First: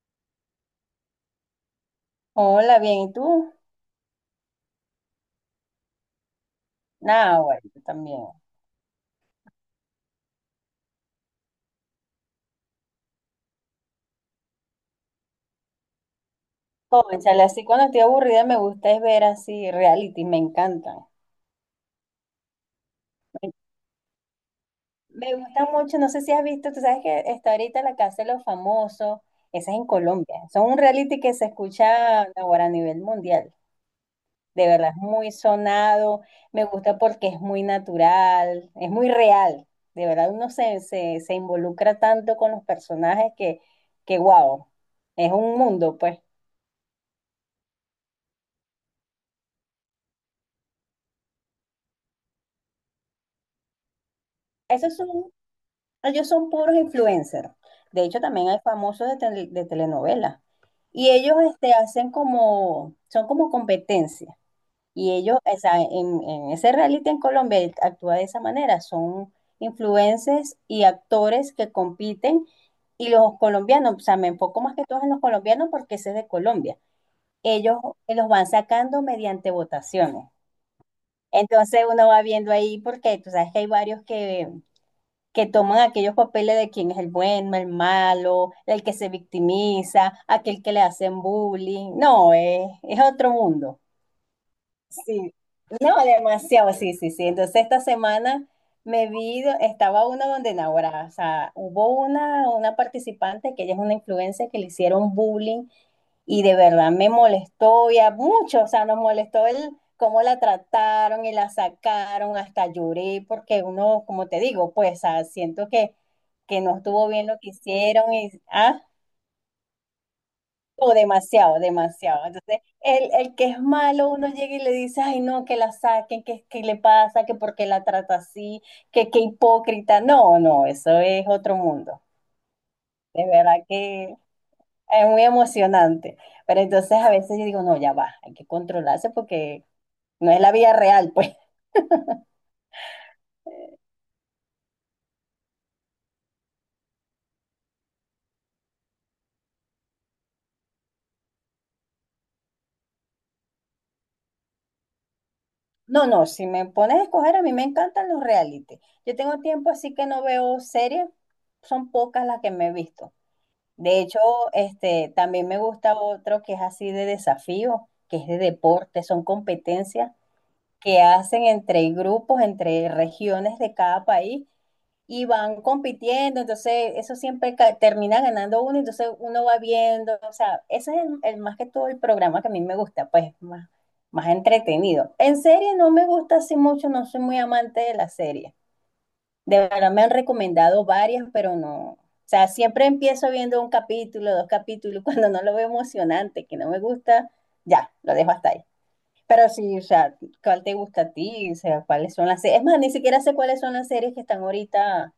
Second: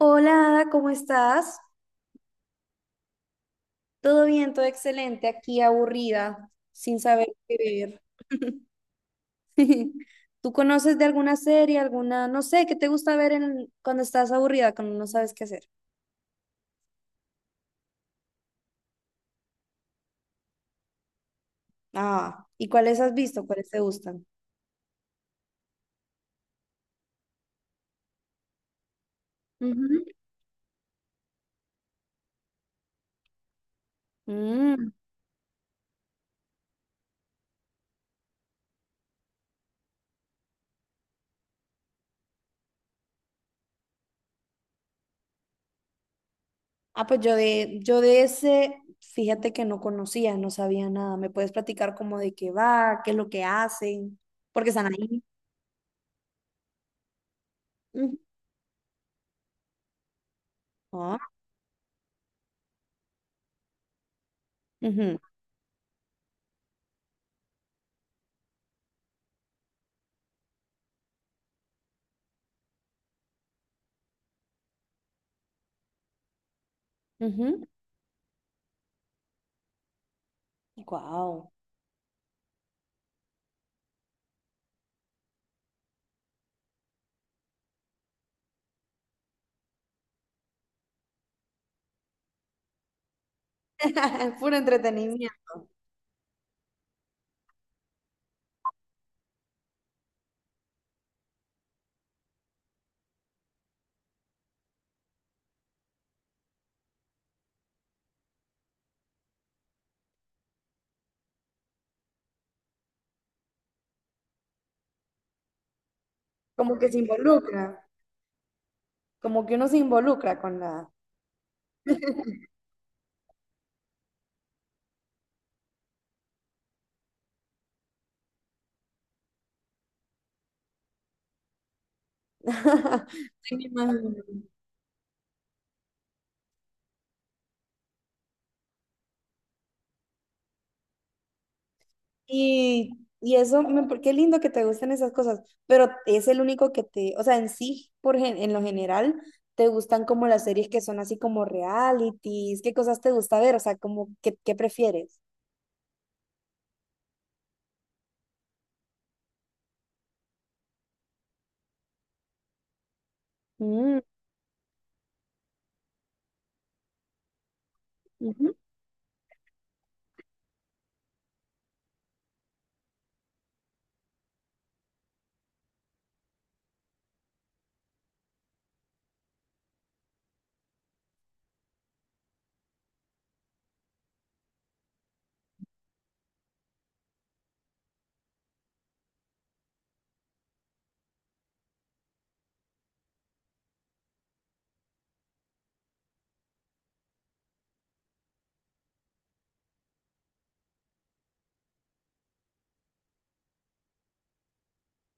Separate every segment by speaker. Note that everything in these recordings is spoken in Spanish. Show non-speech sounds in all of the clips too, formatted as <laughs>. Speaker 1: Hola, Ada, ¿cómo estás?
Speaker 2: Hola, bien, ¿y tú?
Speaker 1: Todo bien, todo excelente, aquí aburrida, sin saber
Speaker 2: Nada,
Speaker 1: qué
Speaker 2: bueno, yo
Speaker 1: ver.
Speaker 2: también.
Speaker 1: <laughs> ¿Tú conoces de alguna serie, alguna, no sé, qué te gusta ver cuando estás aburrida, cuando no sabes qué hacer?
Speaker 2: Cónchale, así cuando estoy aburrida me gusta es ver así reality, me encantan.
Speaker 1: Ah, ¿y cuáles has visto?
Speaker 2: Me,
Speaker 1: ¿Cuáles te gustan?
Speaker 2: me gustan mucho, no sé si has visto, tú sabes que está ahorita La Casa de los Famosos, esa es en
Speaker 1: Ujú.
Speaker 2: Colombia. Son un reality que se escucha ahora a nivel mundial. De verdad,
Speaker 1: Mm.
Speaker 2: es muy sonado, me gusta porque es muy natural, es muy real. De verdad, uno se involucra tanto con los personajes que wow, es un mundo, pues.
Speaker 1: Ah, pues yo de ese, fíjate que no conocía, no sabía nada. ¿Me puedes platicar como de qué va, qué es lo que hacen? Porque están
Speaker 2: Eso es
Speaker 1: ahí.
Speaker 2: un Ellos son puros influencers. De
Speaker 1: Ujú.
Speaker 2: hecho, también hay famosos de, de telenovelas. Y
Speaker 1: Ah.
Speaker 2: ellos este, hacen como, son como competencia. Y ellos, o sea, en ese reality en Colombia él actúa de esa manera. Son influencers y actores que compiten. Y los colombianos, o sea, me enfoco más que todos en los colombianos porque ese es de Colombia. Ellos los van sacando mediante votaciones.
Speaker 1: Wow.
Speaker 2: Entonces uno va viendo ahí porque tú sabes que hay varios que toman aquellos papeles de quién es el bueno, el malo, el que se victimiza, aquel que le hacen bullying. No, es otro mundo.
Speaker 1: <laughs> Puro
Speaker 2: Sí,
Speaker 1: entretenimiento.
Speaker 2: no, demasiado, sí, sí, sí. Entonces esta semana me vi, estaba una donde Naguará, o sea, hubo una participante que ella es una influencer que le hicieron bullying y de verdad me molestó y a muchos, o sea, nos molestó el cómo la trataron y la sacaron, hasta lloré porque uno, como te digo, pues ah, siento que
Speaker 1: Como
Speaker 2: no
Speaker 1: que se
Speaker 2: estuvo bien lo que
Speaker 1: involucra,
Speaker 2: hicieron y, ah.
Speaker 1: como que uno se involucra con la...
Speaker 2: O demasiado, demasiado. Entonces, el que es malo, uno llega y le dice, ay, no, que la saquen, que le pasa, que por qué la trata así, que qué hipócrita. No, no, eso es otro mundo. De
Speaker 1: <laughs> Sí, me
Speaker 2: verdad que
Speaker 1: imagino.
Speaker 2: es muy emocionante. Pero entonces a veces yo digo, no, ya va, hay que controlarse porque no es la vida real, pues. <laughs>
Speaker 1: Y eso, qué lindo que te gusten esas cosas, pero es el único que te, o sea, en sí, en lo general, te gustan como las series que son así como realities, qué cosas te gusta ver, o sea, como, ¿qué, qué prefieres?
Speaker 2: No, no, si me pones a escoger, a mí me encantan los reality. Yo tengo tiempo así que no veo series, son pocas las que me he visto. De
Speaker 1: Mm.
Speaker 2: hecho, este, también me gusta otro que es así de desafío, que es de
Speaker 1: Ujú.
Speaker 2: deporte, son competencias que hacen entre grupos, entre regiones de cada país y van compitiendo, entonces eso siempre termina ganando uno, entonces uno va viendo, o sea, ese es el más que todo el programa que a mí me gusta, pues más entretenido. En serie no me gusta así mucho, no soy muy amante de la serie. De verdad me han recomendado varias, pero no. O sea, siempre empiezo viendo un capítulo, dos capítulos, <laughs> cuando no lo veo emocionante, que no me gusta, ya, lo dejo hasta ahí. Pero sí, o sea, ¿cuál te gusta a ti? O sea, ¿cuáles son las series? Es más, ni siquiera sé cuáles son las series que están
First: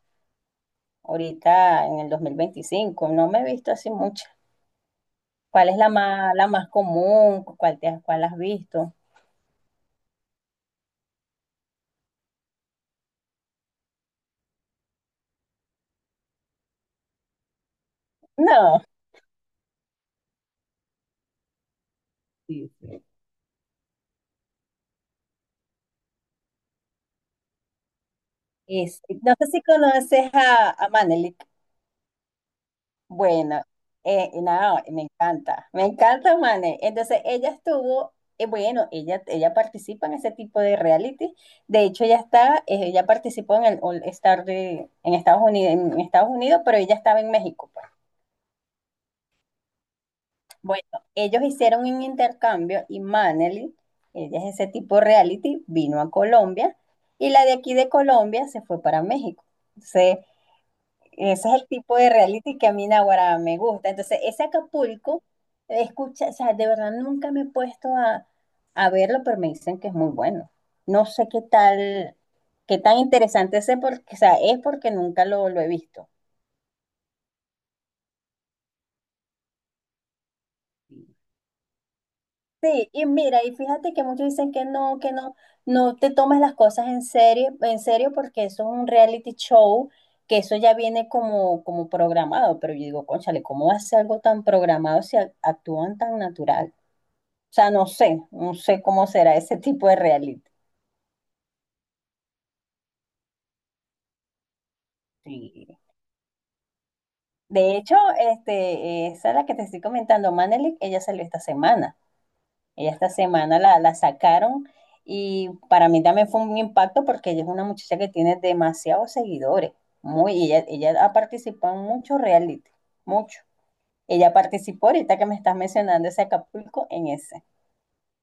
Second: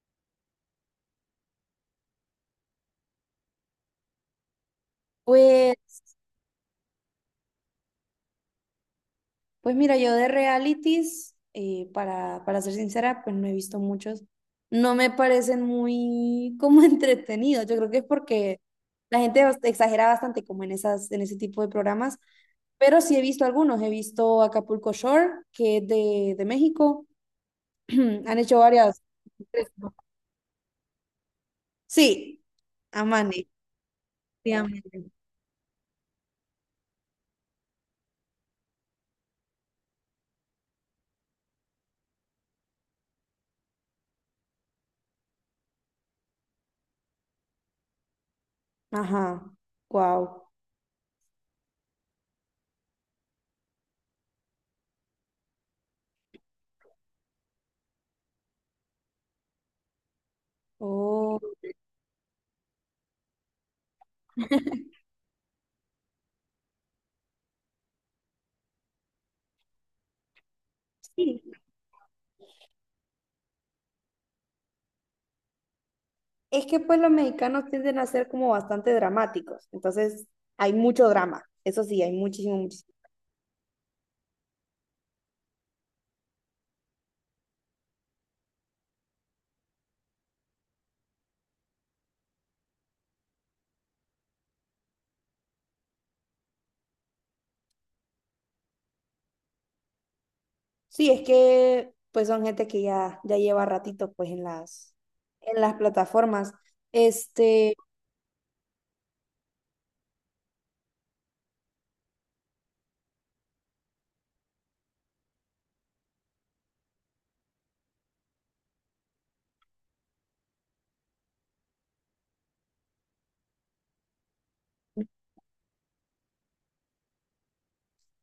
Speaker 2: ahorita en el 2025. No me he visto así mucho. ¿Cuál es
Speaker 1: Pues
Speaker 2: la más común? ¿Cuál te, cuál has visto?
Speaker 1: Pues mira, yo de realities, para ser sincera, pues no he visto muchos. No me parecen muy como <laughs> entretenidos. Yo creo que es porque
Speaker 2: No.
Speaker 1: la gente exagera bastante como en esas, en ese tipo de programas.
Speaker 2: Sí,
Speaker 1: Pero
Speaker 2: sí.
Speaker 1: sí he visto algunos. He visto Acapulco Shore, que es de México. <clears throat> Han hecho varias.
Speaker 2: Es- no sé si conoces a Manelik.
Speaker 1: Sí, Amane.
Speaker 2: Bueno,
Speaker 1: Sí,
Speaker 2: no,
Speaker 1: Amane.
Speaker 2: me encanta, Mane. Entonces, ella estuvo, bueno, ella participa en ese tipo de reality. De hecho, ella está, ella participó en el All Star de, en en Estados Unidos, pero ella estaba en México, pues.
Speaker 1: Ajá. Wow.
Speaker 2: Bueno, ellos hicieron un intercambio y Maneli, ella es ese tipo de reality, vino a Colombia y la de aquí de Colombia se fue para México. Entonces,
Speaker 1: Oh,
Speaker 2: ese es el tipo de reality que a mí Naguará me gusta. Entonces, ese Acapulco, escucha, o sea, de verdad nunca me he puesto a verlo, pero me dicen que es muy bueno. No sé
Speaker 1: sí.
Speaker 2: qué tal, qué tan interesante es, porque, o sea, es porque nunca lo he visto.
Speaker 1: Es que pues los mexicanos tienden a ser como bastante dramáticos, entonces hay mucho drama, eso sí, hay muchísimo,
Speaker 2: Sí,
Speaker 1: muchísimo.
Speaker 2: y mira, y fíjate que muchos dicen que no, no te tomes las cosas en serio, porque eso es un reality show, que eso ya viene como, como programado, pero yo digo, cónchale, ¿cómo hace algo tan programado si actúan tan natural? O sea, no sé cómo será ese tipo de reality.
Speaker 1: Sí, es que pues son gente que ya, ya lleva ratito pues en
Speaker 2: Sí.
Speaker 1: las plataformas. Este,
Speaker 2: De hecho, este, esa es la que te estoy comentando, Manelik, ella salió esta semana. Ella esta semana la sacaron y para mí también fue un impacto porque ella es una muchacha que tiene demasiados seguidores. Muy, y ella ha participado en muchos reality, mucho. Ella participó ahorita que me estás mencionando ese Acapulco en ese.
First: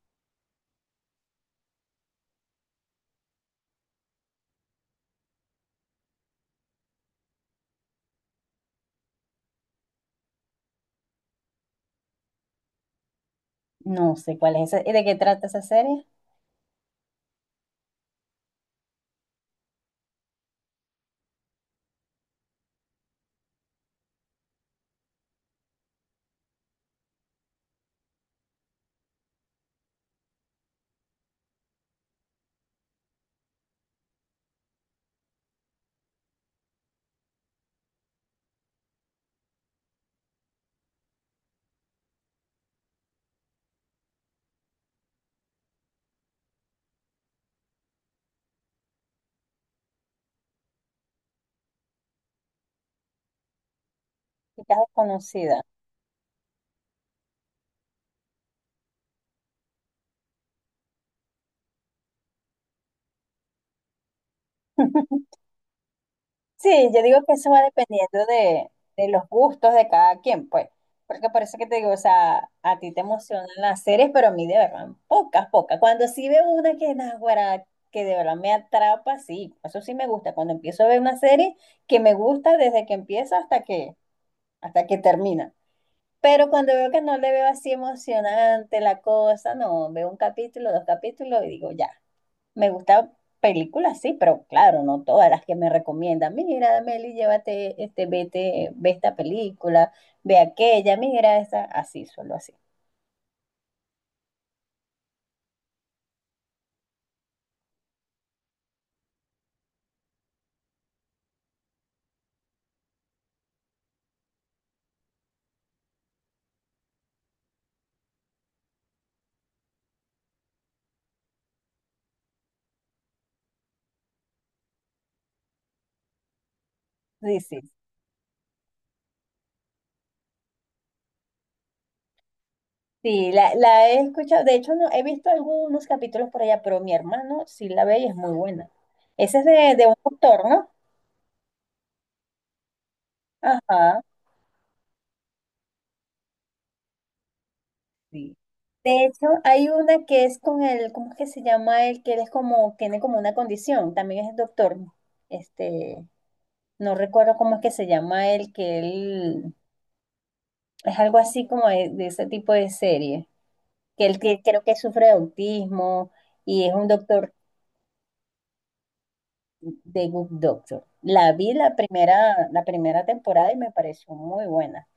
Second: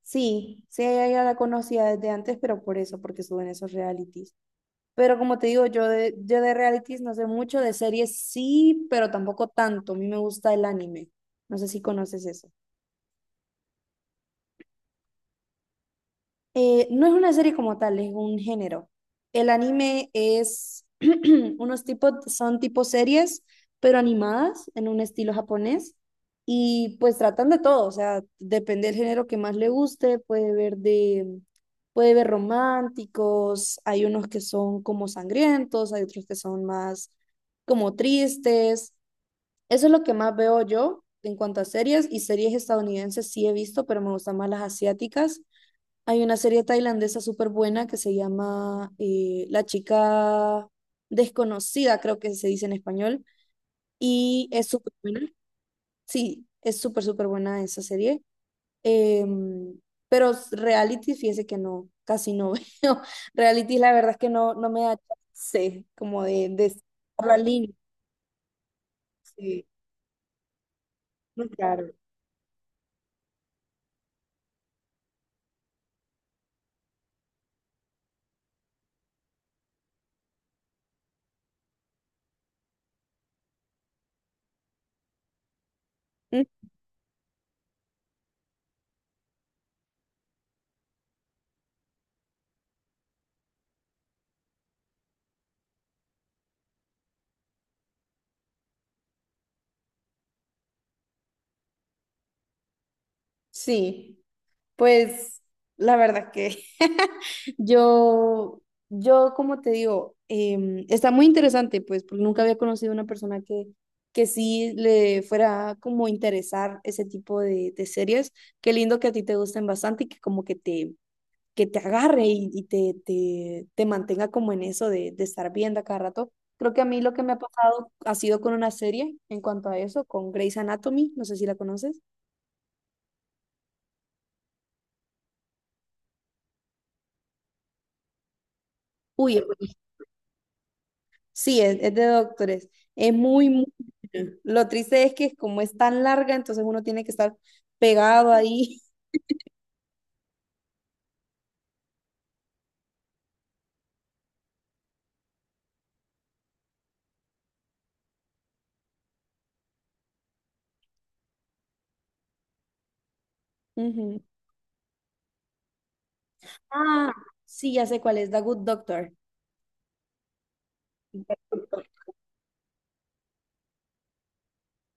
Speaker 1: sí, sí, ella ya la conocía desde antes, pero por eso, porque suben esos realities. Pero como te digo, yo de realities no sé mucho, de series sí, pero tampoco tanto, a mí me gusta el anime, no sé si conoces eso.
Speaker 2: No sé cuál es ese. ¿De qué trata esa serie?
Speaker 1: No es una serie como tal, es un género. El anime es <clears throat> unos tipos, son tipo series, pero animadas en un estilo japonés. Y pues tratan de todo, o sea, depende del género que más le guste, puede ver románticos, hay unos que son como sangrientos, hay otros que son más como tristes. Eso es lo que más veo yo en cuanto a series, y series estadounidenses sí he visto, pero me gustan más las asiáticas. Hay una serie tailandesa súper buena que se llama La chica desconocida, creo que se dice en español, y es
Speaker 2: Chica
Speaker 1: súper buena.
Speaker 2: desconocida.
Speaker 1: Sí, es súper, súper buena esa serie. Em, pero reality, fíjese que no, casi no <laughs> veo. Reality, la verdad es que no me da
Speaker 2: <laughs>
Speaker 1: chance como de
Speaker 2: Sí, yo digo que
Speaker 1: la
Speaker 2: eso va
Speaker 1: línea.
Speaker 2: dependiendo de los
Speaker 1: Sí,
Speaker 2: gustos de cada quien, pues. Porque por
Speaker 1: muy
Speaker 2: eso que te digo,
Speaker 1: claro.
Speaker 2: o sea, a ti te emocionan las series, pero a mí de verdad, pocas, pocas. Cuando sí veo una que naguará, que de verdad me atrapa, sí, eso sí me gusta. Cuando empiezo a ver una serie que me gusta desde que empieza hasta que termina.
Speaker 1: Mm.
Speaker 2: Pero cuando veo que no le veo así emocionante la cosa, no, veo un capítulo, dos capítulos y digo, ya. Me gustan películas, sí, pero claro, no todas las que me recomiendan. Mira, Meli, llévate, este, vete, ve esta película, ve aquella, mira esa, así, solo así.
Speaker 1: Sí. Pues la verdad que <laughs> yo, yo como te digo, está muy interesante, pues, porque nunca había conocido una persona que sí le fuera como interesar ese tipo de series. Qué lindo que a ti te gusten bastante y que como que te agarre y te mantenga como en eso de estar viendo a cada rato. Creo que a mí lo que me ha
Speaker 2: Sí, sí.
Speaker 1: pasado ha sido con una serie en cuanto a eso, con Grey's Anatomy, no sé si la conoces.
Speaker 2: Sí, la he escuchado. De hecho, no, he visto algunos capítulos por allá, pero mi hermano sí la ve y es muy buena. Esa
Speaker 1: Uy.
Speaker 2: es de un autor, ¿no?
Speaker 1: Sí, es de doctores. Es muy, muy
Speaker 2: Ajá.
Speaker 1: buena. Lo triste es que como es tan larga, entonces uno tiene que estar pegado
Speaker 2: Sí.
Speaker 1: ahí.
Speaker 2: De hecho, hay una que es con el, ¿cómo es que se llama él? Que él es como, tiene como una condición, también es doctor. Este, no recuerdo cómo es que se llama él, que él es algo así como de ese tipo de serie,
Speaker 1: <laughs>
Speaker 2: que él
Speaker 1: Ujú.
Speaker 2: que, creo que sufre de autismo y es un
Speaker 1: Ah,
Speaker 2: doctor
Speaker 1: sí, ya sé cuál es, The Good Doctor.
Speaker 2: de Good Doctor. La vi la primera temporada y me pareció muy buena.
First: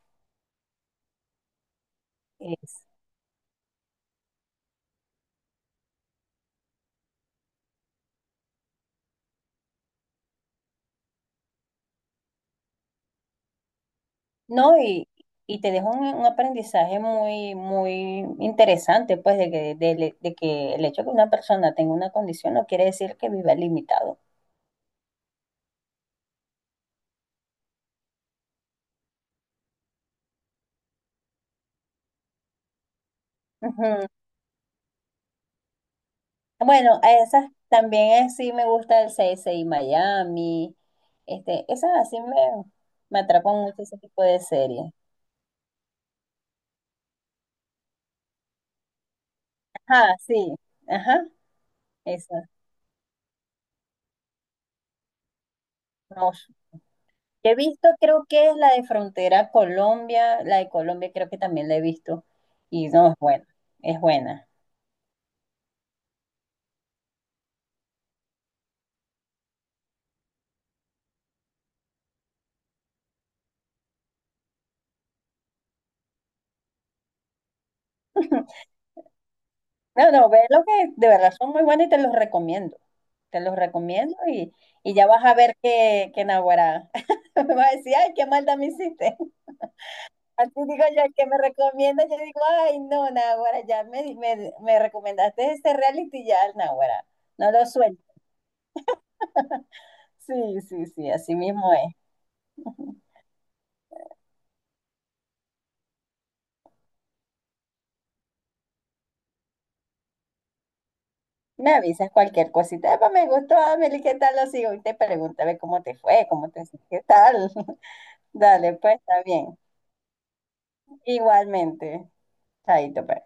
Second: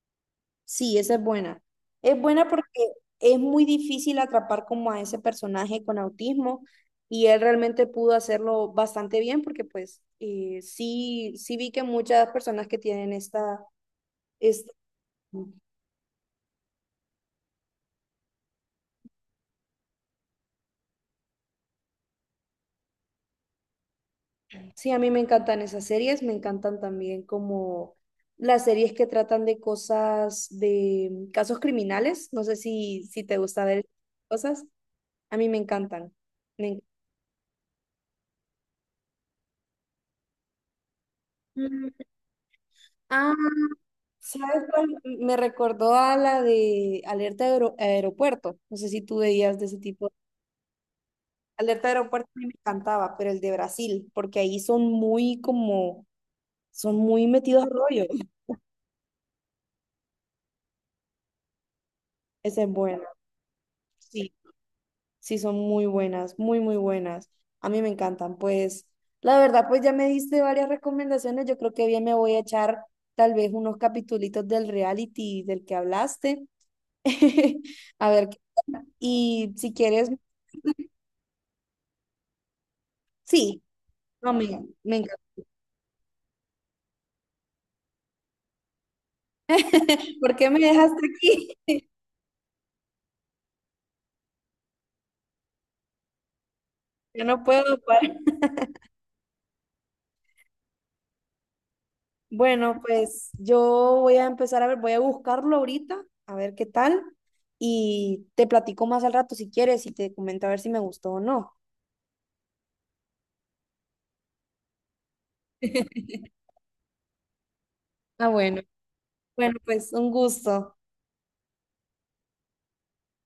Speaker 1: Sí, esa es buena. Es buena porque
Speaker 2: Es-
Speaker 1: es muy difícil atrapar como a ese personaje con autismo y él realmente pudo hacerlo bastante bien porque pues sí, sí vi que muchas personas que tienen esta, esta...
Speaker 2: no, y te dejo un aprendizaje muy interesante, pues, de que el hecho de que una persona tenga una condición no quiere decir que viva limitado.
Speaker 1: Sí, a mí me encantan esas series, me encantan también como las series que tratan de cosas, de casos criminales. No sé si, si te gusta ver
Speaker 2: Ujú.
Speaker 1: cosas. A mí me encantan. Me enc-
Speaker 2: Bueno, a esas también sí me gusta el CSI Miami. Este,
Speaker 1: Mm.
Speaker 2: esas así me
Speaker 1: Ah,
Speaker 2: atrapan mucho ese tipo de
Speaker 1: ¿sabes cuál?
Speaker 2: series.
Speaker 1: Me recordó a la de Aeropuerto. No sé si tú veías de ese tipo.
Speaker 2: Ajá, sí, ajá,
Speaker 1: Alerta Aeropuerto a mí
Speaker 2: esa.
Speaker 1: me encantaba, pero el de Brasil, porque ahí son muy como,
Speaker 2: No,
Speaker 1: son muy
Speaker 2: he
Speaker 1: metidos al
Speaker 2: visto,
Speaker 1: rollo.
Speaker 2: creo
Speaker 1: <laughs>
Speaker 2: que es la de Frontera Colombia, la de Colombia creo que también la he visto.
Speaker 1: Ese es
Speaker 2: Y
Speaker 1: bueno.
Speaker 2: no, es buena, es
Speaker 1: Sí.
Speaker 2: buena.
Speaker 1: Sí, son muy buenas, muy, muy buenas. A mí me encantan. Pues, la verdad, pues ya me diste varias recomendaciones. Yo creo que bien me voy a echar tal vez unos capitulitos del reality del que hablaste. <laughs> A ver, qué tal. Y si
Speaker 2: No,
Speaker 1: quieres,
Speaker 2: no, ve lo que de verdad son muy buenas y te los recomiendo. Te los
Speaker 1: sí,
Speaker 2: recomiendo
Speaker 1: no, me,
Speaker 2: y
Speaker 1: me
Speaker 2: ya
Speaker 1: encanta.
Speaker 2: vas a ver que naguará. <laughs> Me vas a decir, ay, qué maldad me hiciste.
Speaker 1: <laughs> ¿Por qué
Speaker 2: Así
Speaker 1: me
Speaker 2: digo
Speaker 1: dejaste
Speaker 2: yo, el que me
Speaker 1: aquí?
Speaker 2: recomienda, yo digo, ay, no, Nahuara, ya me recomendaste este reality, ya, Nahuara,
Speaker 1: <laughs> Yo no
Speaker 2: no lo
Speaker 1: puedo
Speaker 2: suelto.
Speaker 1: parar.
Speaker 2: Sí, sí, sí, así mismo es.
Speaker 1: Bueno, pues yo voy a empezar a ver, voy a buscarlo ahorita, a ver qué tal. Y te platico más al rato si quieres y te comento a ver si me gustó o no.
Speaker 2: Me avisas cualquier cosita, "Epa, me gustó, Amelie, ¿qué tal lo sigo? Y te pregunto, a ver cómo te
Speaker 1: <laughs>
Speaker 2: fue, cómo te, qué tal. <laughs>
Speaker 1: Ah, bueno.
Speaker 2: Dale, pues, está
Speaker 1: Bueno,
Speaker 2: bien.
Speaker 1: pues un gusto.
Speaker 2: Igualmente, chaito, pues.